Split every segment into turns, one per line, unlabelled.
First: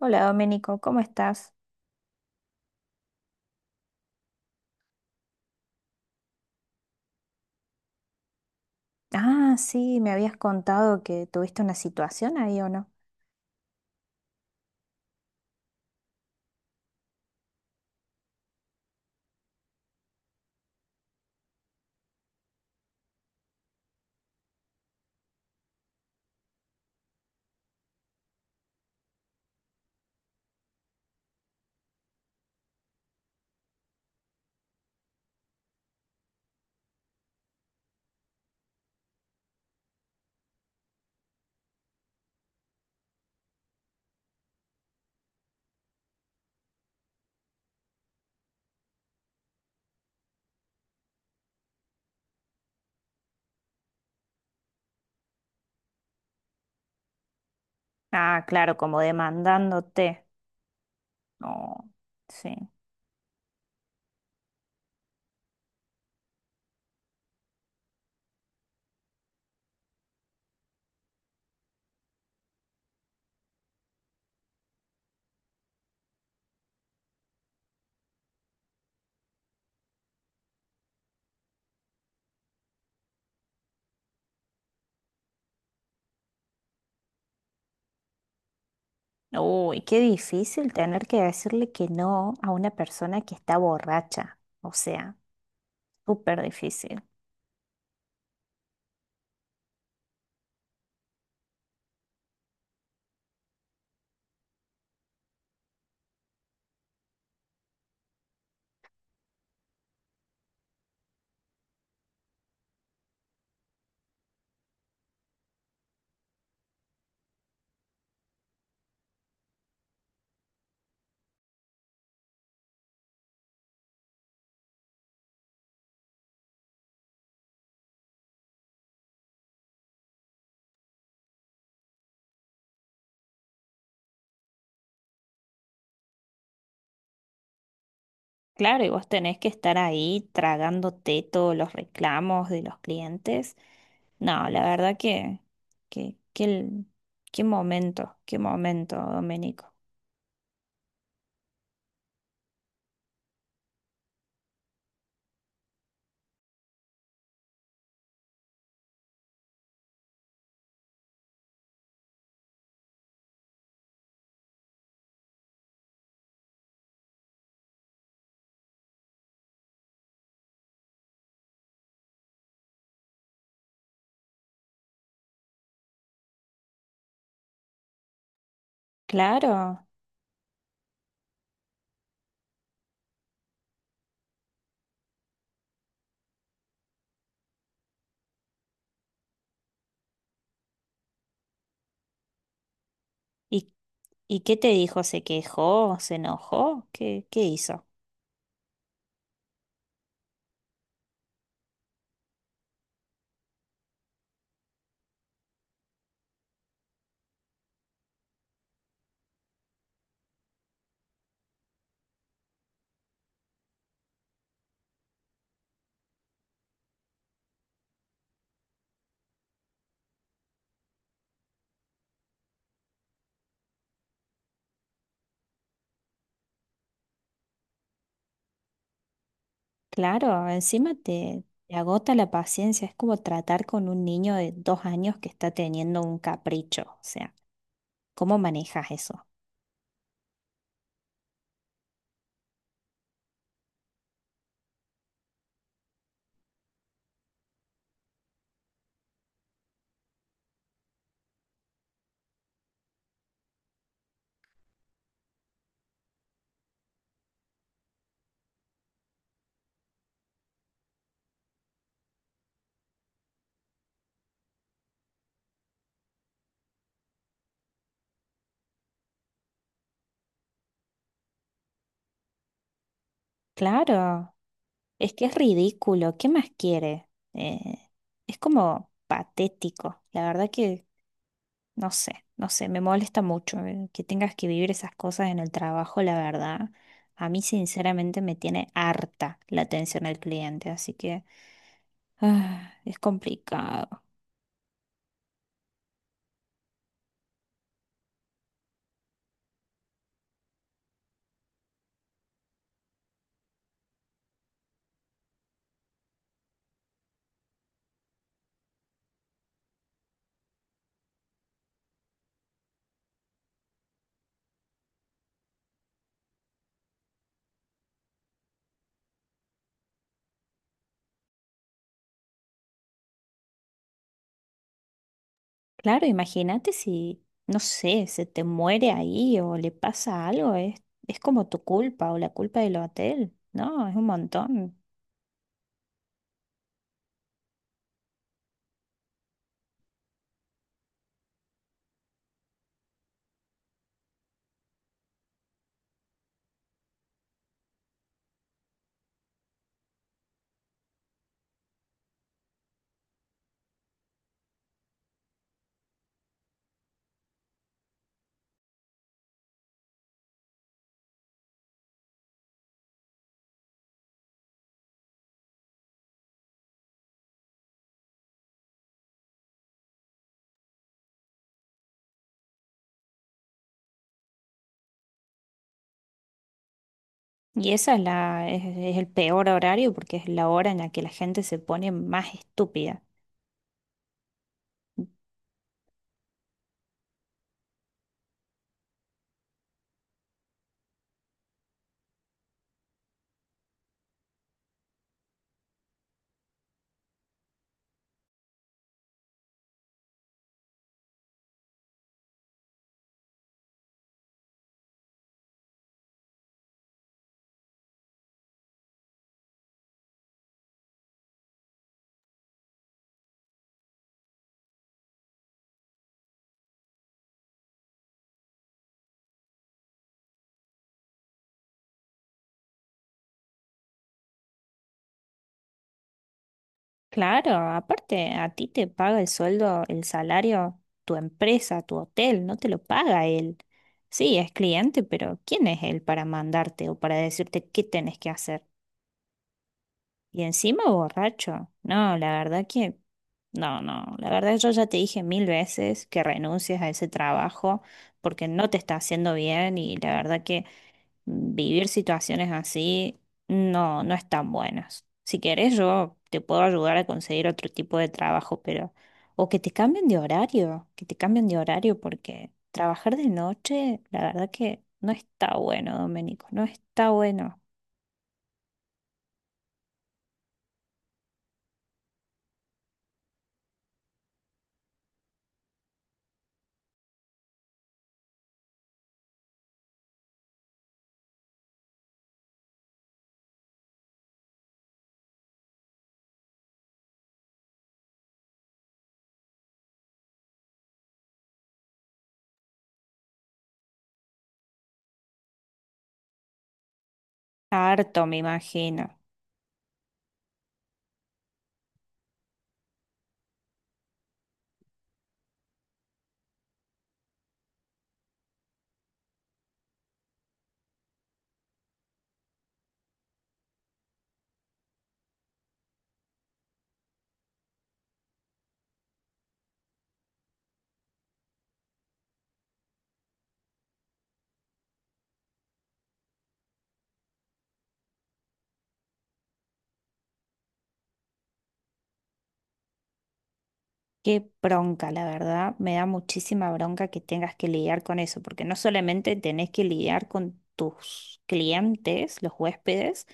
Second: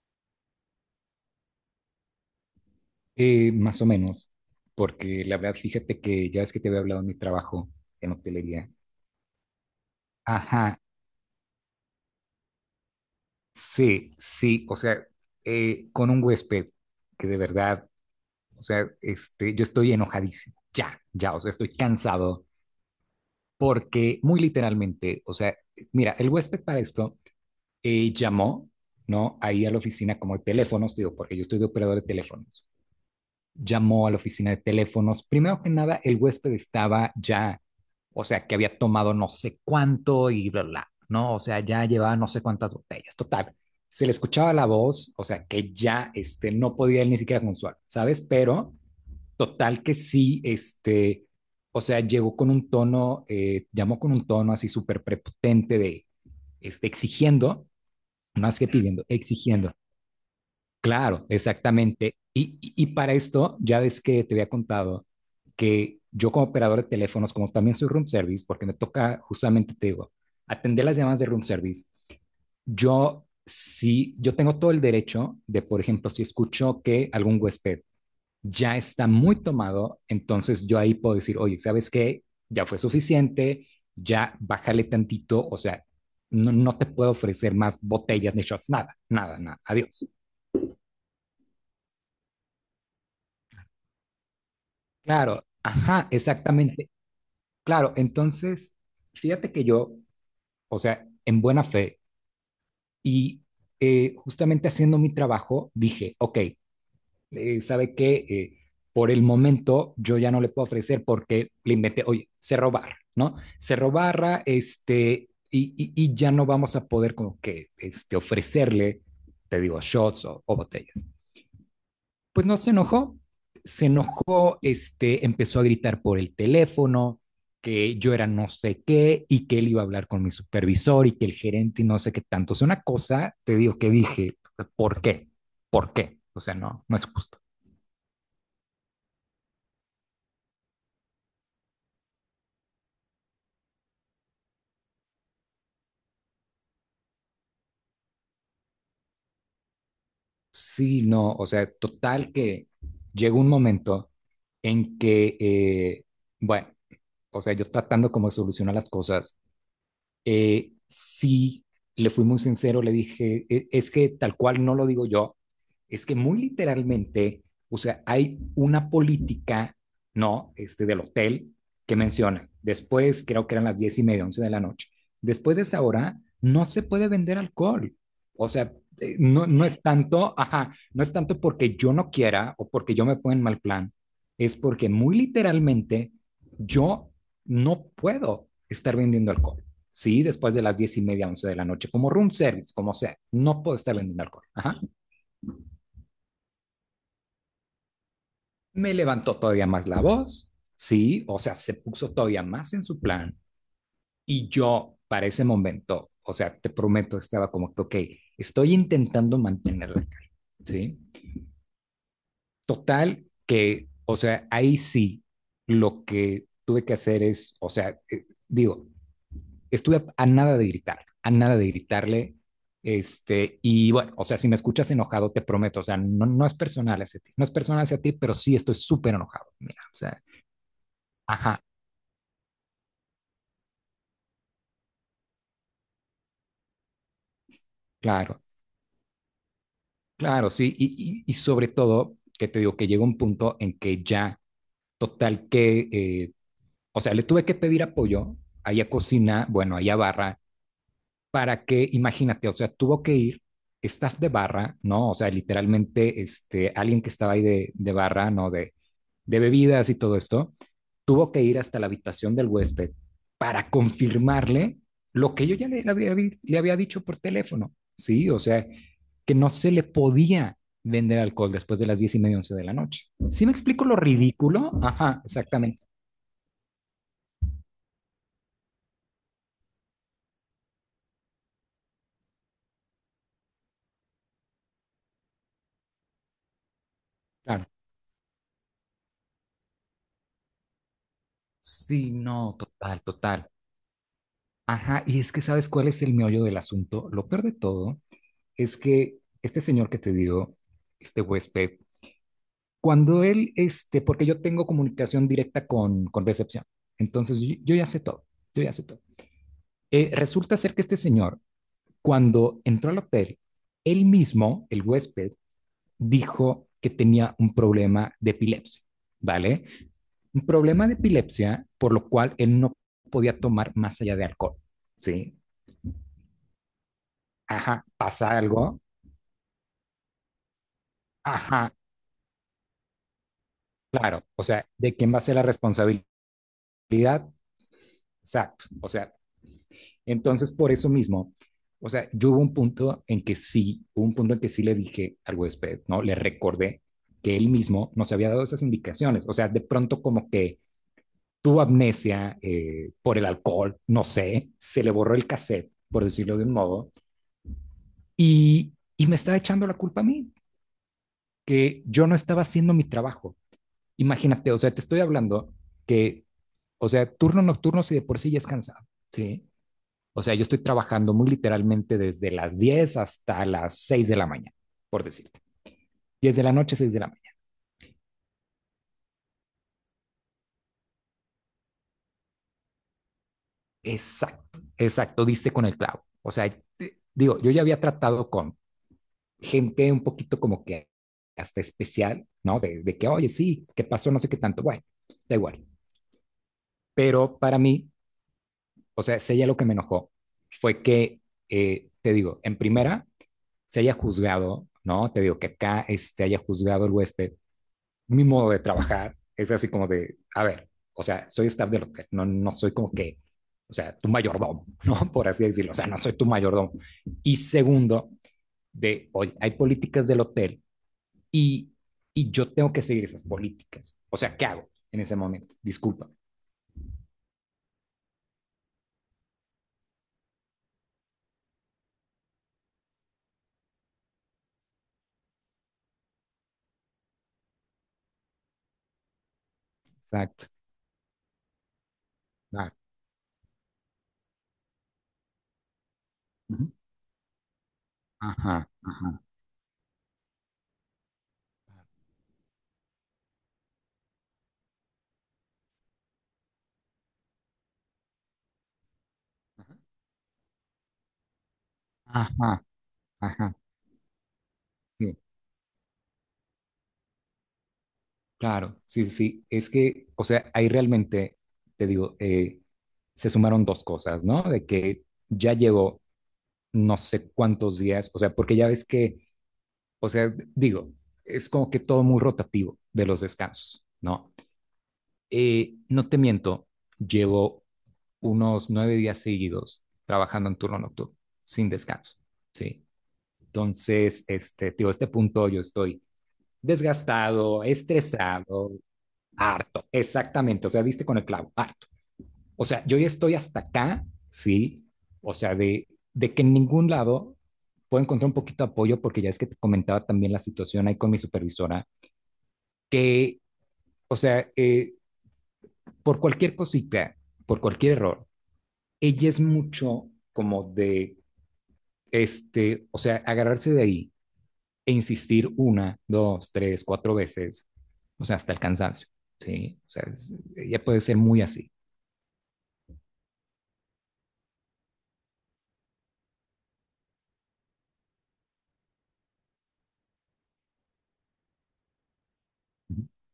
Hola Domenico, ¿cómo estás?
Más o menos, porque la verdad, fíjate que ya es que te había hablado de mi trabajo en hotelería.
Ah, sí, me habías
Ajá,
contado que tuviste una situación ahí o no.
sí, sí, o sea, con un huésped que de verdad, o sea, este, yo estoy enojadísimo, ya, ya, o sea, estoy cansado, porque muy literalmente, o sea, mira, el huésped para esto llamó, ¿no? Ahí a la oficina como de teléfonos, digo, porque yo estoy de operador de teléfonos. Llamó a la oficina de teléfonos. Primero que nada, el huésped estaba ya, o sea, que había tomado no sé cuánto y bla, bla, ¿no? O sea, ya llevaba no sé cuántas botellas, total. Se le escuchaba la voz, o sea, que ya, este, no podía él ni siquiera consolar, ¿sabes? Pero, total que sí, este, o sea, llegó con un tono, llamó con un tono así súper prepotente de, este, exigiendo,
Ah,
más que
claro, como
pidiendo, exigiendo.
demandándote.
Claro,
No,
exactamente. Y,
sí.
y- y para esto, ya ves que te había contado que yo como operador de teléfonos, como también soy room service, porque me toca justamente, te digo, atender las llamadas de room service, yo sí, yo tengo todo el derecho de, por ejemplo, si escucho que algún huésped ya está muy tomado, entonces yo ahí puedo decir, oye, ¿sabes qué? Ya fue suficiente, ya bájale tantito, o sea, no, no te puedo ofrecer más botellas ni shots, nada, nada, nada,
Uy, qué
adiós.
difícil tener que decirle que no a una persona que está borracha. O sea,
Claro, ajá,
súper
exactamente.
difícil.
Claro, entonces, fíjate que yo, o sea, en buena fe y justamente haciendo mi trabajo, dije, ok, ¿sabe qué? Por el momento yo ya no le puedo ofrecer porque le inventé, oye, Cerro Barra, ¿no? Cerro Barra, este, y ya no vamos a poder como que este, ofrecerle, te digo, shots o botellas. Pues no se enojó, se enojó, este, empezó a gritar por el teléfono que yo era no sé qué y que él iba a hablar con mi supervisor y que el gerente y no sé qué tanto. O sea, una cosa, te digo que dije, ¿por qué? ¿Por qué? O sea, no, no es justo.
Claro, y vos tenés que estar ahí tragándote todos los reclamos de los clientes. No, la verdad que el- qué momento, Domenico.
Sí, no, o sea, total que llegó un momento en que, bueno, o sea, yo tratando como de solucionar las cosas, sí le fui muy sincero, le dije, "Es que tal cual no lo digo yo, es que muy literalmente, o sea, hay una política, ¿no? Este del hotel que menciona, después creo que eran las 10:30, 11 de la noche, después de esa hora no se puede vender alcohol, o sea, no, no es
Claro.
tanto, ajá, no es tanto porque yo no quiera o porque yo me ponga en mal plan, es porque muy literalmente yo no puedo estar vendiendo alcohol. Sí, después de las 10:30, 11 de la noche, como room service, como sea, no
¿Y,
puedo estar vendiendo
y
alcohol.
qué te
Ajá.
dijo? ¿Se quejó? ¿Se enojó? ¿Qué, qué hizo?
Me levantó todavía más la voz, sí, o sea, se puso todavía más en su plan. Y yo, para ese momento, o sea, te prometo, estaba como que, ok, estoy intentando mantener la calma, sí. Total, que, o sea, ahí sí, lo que tuve que hacer es, o sea, digo, estuve a, nada de gritar, a nada de gritarle. Este, y bueno, o sea, si me escuchas enojado, te prometo, o sea, no, no es personal hacia ti, no es personal hacia ti, pero sí estoy súper enojado. Mira, o sea,
Claro, encima te,
ajá,
te agota la paciencia. Es como tratar con un niño de dos años que está teniendo un capricho. O sea, ¿cómo
claro,
manejas eso?
claro, sí. Y sobre todo, que te digo que llega un punto en que ya, total, que, o sea, le tuve que pedir apoyo allá cocina, bueno, allá barra, para que, imagínate, o sea, tuvo que ir staff de barra, ¿no? O sea, literalmente, este, alguien que estaba ahí de, barra, ¿no? de bebidas y todo esto, tuvo que ir hasta la habitación del huésped para confirmarle lo que yo ya le había dicho por teléfono, ¿sí? O sea, que no se le podía vender alcohol después de las diez y media, once de la noche. ¿Sí me explico lo
Claro,
ridículo?
es
Ajá,
que es
exactamente.
ridículo. ¿Qué más quiere? Eh, es como patético. La verdad que no sé, no sé, me molesta mucho que tengas que vivir esas cosas en el trabajo, la verdad. A mí
Claro.
sinceramente me tiene harta la atención al cliente, así que
Sí, no,
ah, es
total, total.
complicado.
Ajá, y es que sabes cuál es el meollo del asunto. Lo peor de todo es que este señor que te digo, este huésped, cuando él, este, porque yo tengo comunicación directa con recepción, entonces yo ya sé todo, yo ya sé todo. Resulta ser que este señor, cuando entró al hotel, él mismo, el huésped, dijo que tenía un problema de epilepsia, ¿vale? Un problema de epilepsia, por lo cual él no podía tomar más allá de alcohol, ¿sí?
Claro, imagínate si, no
Ajá,
sé, se
pasa
te
algo,
muere ahí o le pasa algo, es como tu
ajá,
culpa o la culpa del hotel, ¿no? Es un
claro, o sea,
montón.
¿de quién va a ser la responsabilidad? Exacto, o sea, entonces, por eso mismo, o sea, yo hubo un punto en que sí, hubo un punto en que sí le dije al huésped, ¿no? Le recordé que él mismo nos había dado esas indicaciones. O sea, de pronto como que tuvo amnesia por el alcohol, no sé, se le borró el cassette, por decirlo de un modo, y me estaba echando la culpa a mí, que yo no estaba haciendo mi trabajo. Imagínate, o sea, te estoy hablando que, o sea, turno nocturno si de por sí ya es cansado, ¿sí? O sea, yo estoy trabajando muy literalmente desde las 10 hasta las 6 de la mañana, por decirte. 10 de la noche, 6 de la mañana.
Y esa es la, es el peor horario porque es la hora en la que la gente se pone más estúpida.
Exacto, exacto, diste con el clavo. O sea, digo, yo ya había tratado con gente un poquito como que hasta especial, ¿no? de, que, oye, sí, ¿qué pasó? No sé qué tanto. Bueno, da igual. Pero para mí, o sea, si ella lo que me enojó fue que, te digo, en primera, se haya juzgado, ¿no? Te digo que acá este, haya juzgado el huésped mi modo de trabajar es así como de, a ver, o sea, soy staff del hotel, no, no soy como que, o sea, tu mayordomo, ¿no? Por así decirlo, o sea, no soy tu mayordomo. Y segundo, de, oye, hay políticas del hotel y, y yo tengo que seguir esas políticas. O sea, ¿qué hago en ese momento? Disculpa.
Claro, aparte a ti te paga el sueldo, el salario, tu empresa, tu hotel, no te lo paga él. Sí, es cliente, pero ¿quién es él para mandarte o para decirte qué tenés que hacer? Y
Exacto.
encima borracho. No, la verdad
Ah,
que no, no, la verdad yo ya te dije 1000 veces que
ujú.
renuncies a ese trabajo porque
Ajá,
no te está
ajá,
haciendo bien y la verdad que vivir situaciones así no, no están buenas. Si querés yo te puedo ayudar a conseguir otro tipo de trabajo, pero o que te
ajá,
cambien de horario, que te cambien de horario porque
ajá,
trabajar de
ajá.
noche, la verdad que no
Sí.
está bueno, Domenico, no está bueno.
Claro, sí, sí, sí. Es que, o sea, ahí realmente, te digo, se sumaron dos cosas, ¿no? De que ya llegó no sé cuántos días, o sea, porque ya ves que, o sea, digo, es como que todo muy rotativo de los descansos, ¿no? No te miento, llevo unos 9 días seguidos trabajando en turno nocturno, sin descanso, ¿sí? Entonces, este, te digo, a este punto yo estoy desgastado,
Harto, me
estresado,
imagino.
harto, exactamente, o sea, viste con el clavo, harto. O sea, yo ya estoy hasta acá, sí, o sea, de que en ningún lado puedo encontrar un poquito de apoyo, porque ya es que te comentaba también la situación ahí con mi supervisora, que, o sea, por cualquier cosita, por cualquier error, ella es mucho como de, este, o sea, agarrarse de ahí e insistir una, dos, tres, cuatro veces, o sea, hasta el cansancio, ¿sí? O sea, ella puede ser muy así,
Qué bronca, la verdad. Me da muchísima bronca que tengas que lidiar con eso, porque no solamente tenés que lidiar con tus clientes, los huéspedes,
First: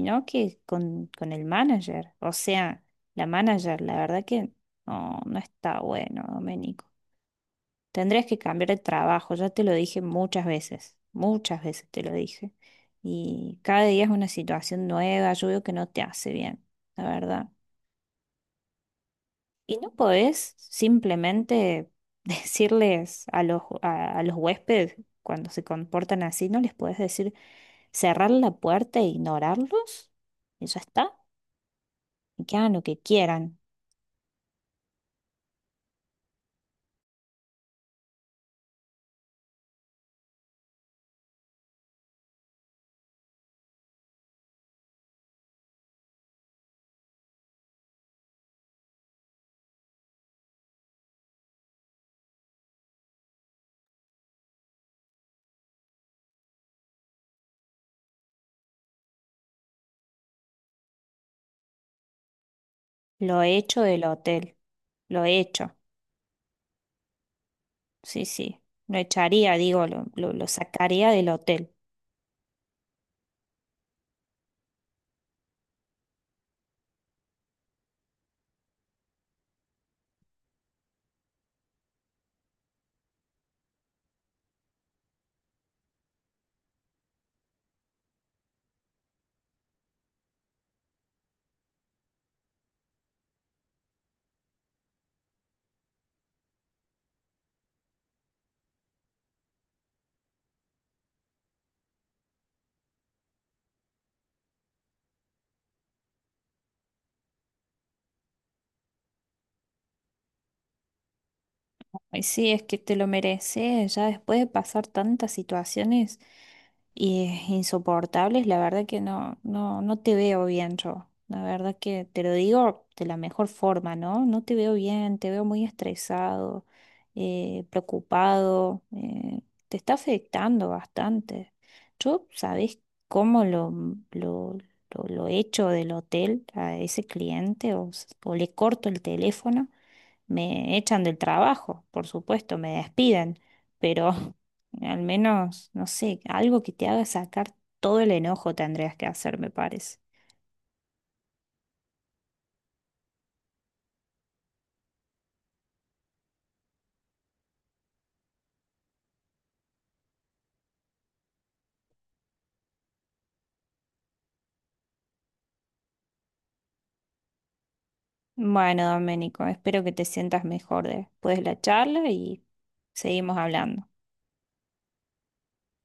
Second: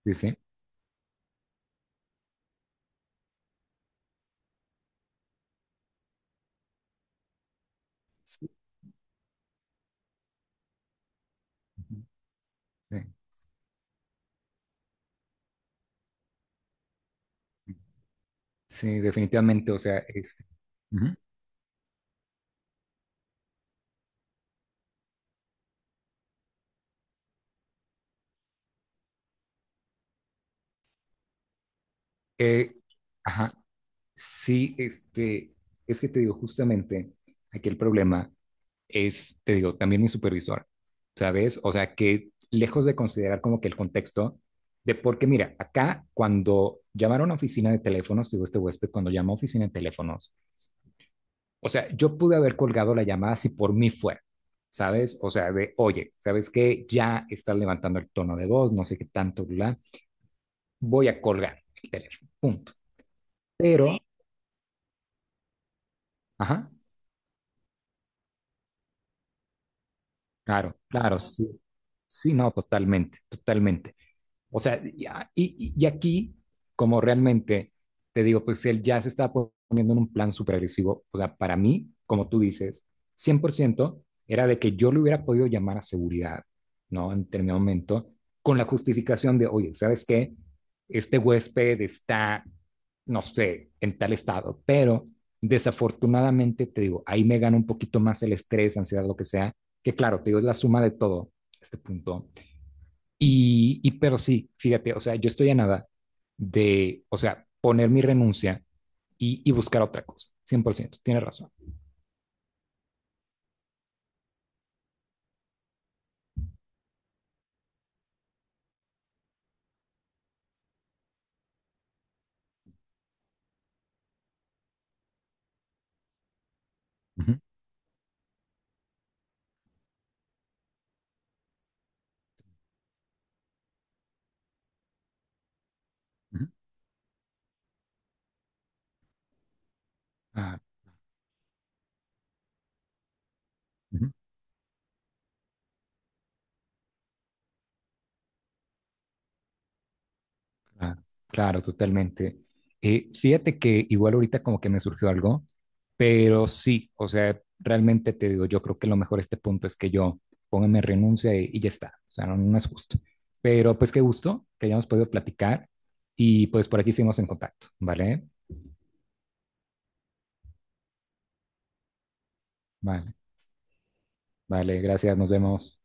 ¿sí? ¿sí?
que con el manager. O sea, la manager, la verdad que no, no está bueno, Doménico. Tendrías que
Sí.
cambiar de trabajo, ya te lo dije muchas veces te lo dije.
Sí,
Y cada día es una situación nueva, yo veo que no te hace bien, la verdad.
sí, definitivamente,
Y
o
no
sea, este,
podés
ujú.
simplemente decirles a los huéspedes cuando se comportan así, no les podés decir cerrar la puerta e ignorarlos. Eso está. Y que
Eh,
hagan lo que
ajá,
quieran.
sí, este, es que te digo, justamente, aquí el problema es, te digo, también mi supervisor, ¿sabes? O sea, que lejos de considerar como que el contexto de, porque mira, acá cuando llamaron a oficina de teléfonos, digo, este huésped, cuando llamó a oficina de teléfonos, o sea, yo pude haber colgado la llamada si por mí fuera. ¿Sabes? O sea, de, oye, ¿sabes qué? Ya estás levantando el tono de voz, no sé qué tanto, bla. Voy a colgar el teléfono, punto.
Lo he hecho
Pero,
del hotel. Lo he hecho.
ajá,
Sí, sí. Lo echaría, digo, lo
claro,
sacaría
claro,
del
sí,
hotel.
sí, no, totalmente, totalmente. O sea, y aquí, como realmente, te digo, pues él ya se está poniendo en un plan súper agresivo. O sea, para mí, como tú dices, 100% era de que yo le hubiera podido llamar a seguridad, ¿no? En determinado momento, con la justificación de, oye, ¿sabes qué? Este huésped está, no sé, en tal estado, pero desafortunadamente, te digo, ahí me gana un poquito más el estrés, ansiedad, lo que sea, que claro, te digo, es la suma de todo, este punto, y pero sí, fíjate, o sea, yo estoy a nada de, o sea, poner mi renuncia y buscar otra cosa, 100%, tienes razón.
Ay, sí, es que te lo mereces, ya después de pasar tantas situaciones insoportables, la verdad que no, no, no te veo bien yo. La verdad que te lo digo de la mejor forma, ¿no? No te veo bien, te veo muy estresado,
Ujú,
preocupado, te está afectando bastante. Yo, ¿sabés cómo lo, lo echo del hotel
ujú,
a ese cliente o s- o le corto el teléfono?
Ah,
Me echan del trabajo, por supuesto, me despiden,
ujú.
pero al menos, no sé, algo que te haga sacar todo el enojo tendrías que hacer, me parece.
Claro, claro, totalmente. Fíjate que igual ahorita como que me surgió algo, pero sí, o sea, realmente te digo, yo creo que lo mejor a este punto es que yo ponga mi renuncia y ya está, o sea, no, no es justo. Pero pues qué gusto que hayamos podido platicar y pues por aquí seguimos en contacto, ¿vale?
Bueno, Doménico, espero que te sientas mejor después de la charla y
Vale,
seguimos hablando.
vale, gracias, nos vemos.